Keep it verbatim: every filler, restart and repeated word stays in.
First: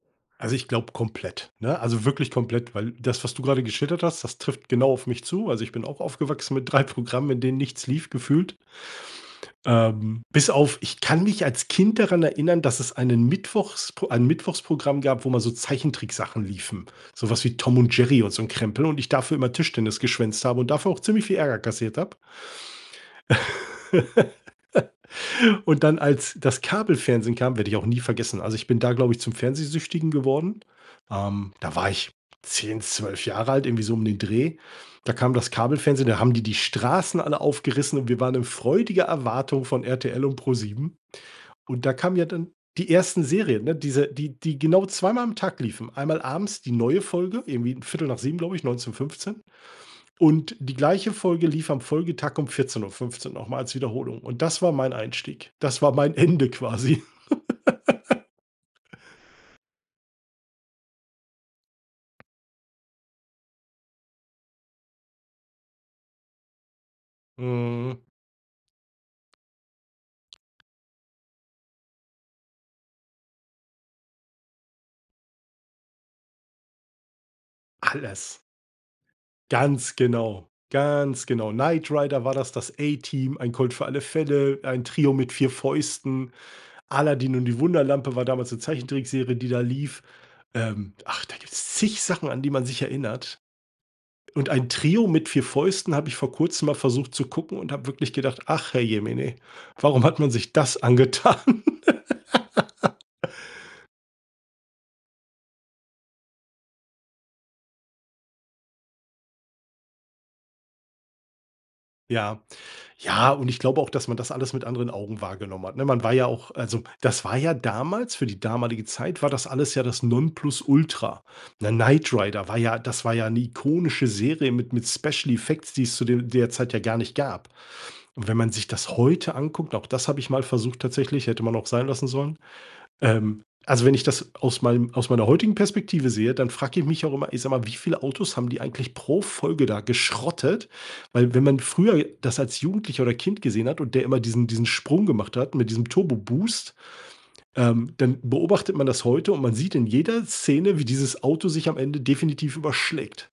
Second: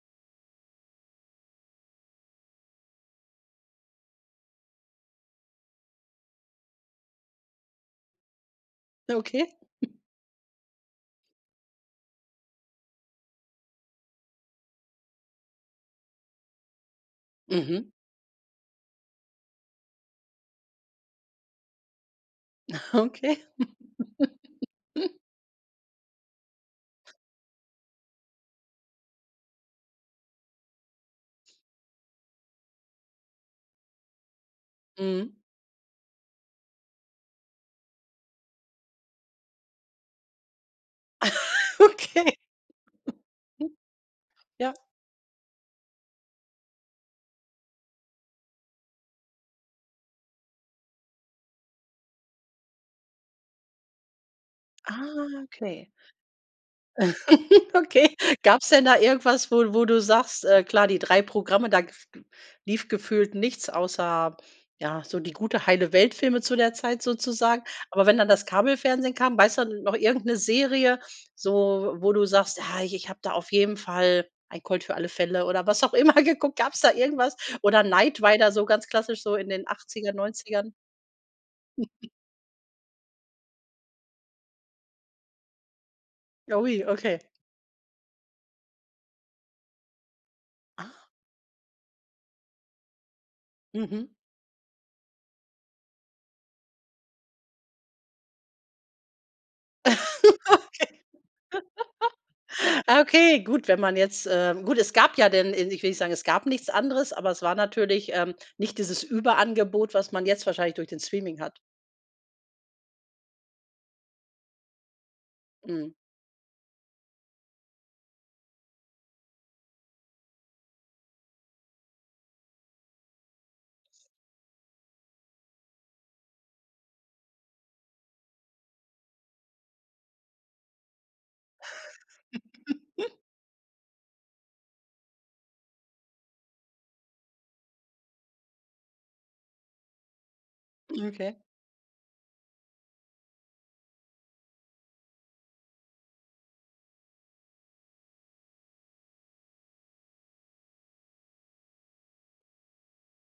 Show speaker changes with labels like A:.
A: Also, ich glaube komplett, ne? Also, wirklich komplett, weil das, was du grade geschildert hast, das trifft genau auf mich zu. Also, ich bin auch aufgewachsen mit drei Programmen, in denen nichts lief gefühlt.
B: Ah, okay.
A: Ähm, bis auf ich kann mich als Kind daran erinnern, dass es einen Mittwochspro ein Mittwochsprogramm gab, wo immer so Zeichentricksachen liefen. Sowas wie Tom
B: Mhm.
A: und Jerry und so 'n Krempel und ich dafür immer Tischtennis geschwänzt habe und dafür auch ziemlich viel Ärger kassiert habe.
B: Okay.
A: Und dann, als das Kabelfernsehen kam werde ich auch nie vergessen. Also, ich bin da, glaube ich, zum Fernsehsüchtigen geworden. Ähm, da war ich zehn, zwölf Jahre alt, irgendwie so um den Dreh. Da
B: Mhm.
A: kam das Kabelfernsehen. Da haben die die Straßen alle aufgerissen und wir waren in freudiger Erwartung von RTL und Pro7. Und da kamen
B: Okay.
A: ja dann die ersten Serien, ne? Diese, die die
B: Ja.
A: genau zweimal am Tag liefen. Einmal abends die neue Folge irgendwie viertel nach sieben glaube ich, neunzehn fünfzehn. Und die gleiche Folge lief am Folgetag um vierzehn Uhr fünfzehn noch mal als Wiederholung. Und das war mein
B: Ah
A: Einstieg. Das
B: okay.
A: war mein Ende quasi.
B: Okay, gab's denn da irgendwas, wo wo du sagst, äh, klar, die drei Programme, da gef lief gefühlt nichts außer, ja, so die gute, heile Welt Filme zu der Zeit sozusagen.
A: Mhm.
B: Aber wenn dann das Kabelfernsehen kam, weißt du da noch irgend 'ne Serie, so wo du sagst: „Ja, ich ich habe da auf jeden Fall „Ein Colt für alle Fälle“ oder was auch immer geguckt." Gab's da irgendwas? Oder „Knight
A: Alles.
B: Rider“, so ganz klassisch so in den
A: Ganz
B: achtziger,
A: genau
B: neunzigern?
A: ganz genau. „Knight Rider“ war das, „Das A-Team“, „Ein Colt für alle Fälle“, „Ein Trio mit 4 Fäusten“
B: Oi, okay.
A: „Aladdin und die Wunderlampe“ war damals 'ne Zeichentrickserie, die da lief ähm,
B: Ach.
A: ach, da gibt's zig Sachen, an die man sich erinnert.
B: Mhm.
A: Und „Ein Trio mit 4 Fäusten“ habe ich vor Kurzem mal versucht zu gucken und habe wirklich gedacht, ach herrjemine,
B: Okay.
A: warum hat man sich das angetan?
B: Ah, okay, gut, wenn man jetzt ähm, gut, es gab ja dann ich will nicht sagen, es gab nichts anderes, aber es war natürlich, ähm, nicht dieses Überangebot, was man jetzt wahrscheinlich durch den Streaming hat.
A: Ja, ja, und ich glaube auch, dass man das alles mit anderen Augen wahrgenommen hat, ne?
B: Mhm.
A: Man war ja auch also, das war ja damals für die damalige Zeit war das alles ja das Nonplusultra, ne? „Knight Rider“ war ja das war ja 'ne ikonische Serie mit mit Special Effects, die es zu de der Zeit ja gar nicht gab. Und wenn man sich das heute anguckt, und auch das habe ich mal versucht tatsächlich, hätte man auch sein lassen sollen ähm, also, wenn ich das aus meinem aus meiner heutigen Perspektive sehe, dann frage ich mich auch immer, ich sage mal, wie viele Autos haben die eigentlich pro Folge da geschrottet?
B: Hm,
A: Weil
B: okay.
A: wenn man früher das als Jugendlicher oder Kind gesehen hat und der immer diesen diesen Sprung gemacht hat mit diesem Turbo Boost, ähm, dann beobachtet man das heute und man sieht in jeder Szene, wie dieses Auto sich am Ende definitiv überschlägt.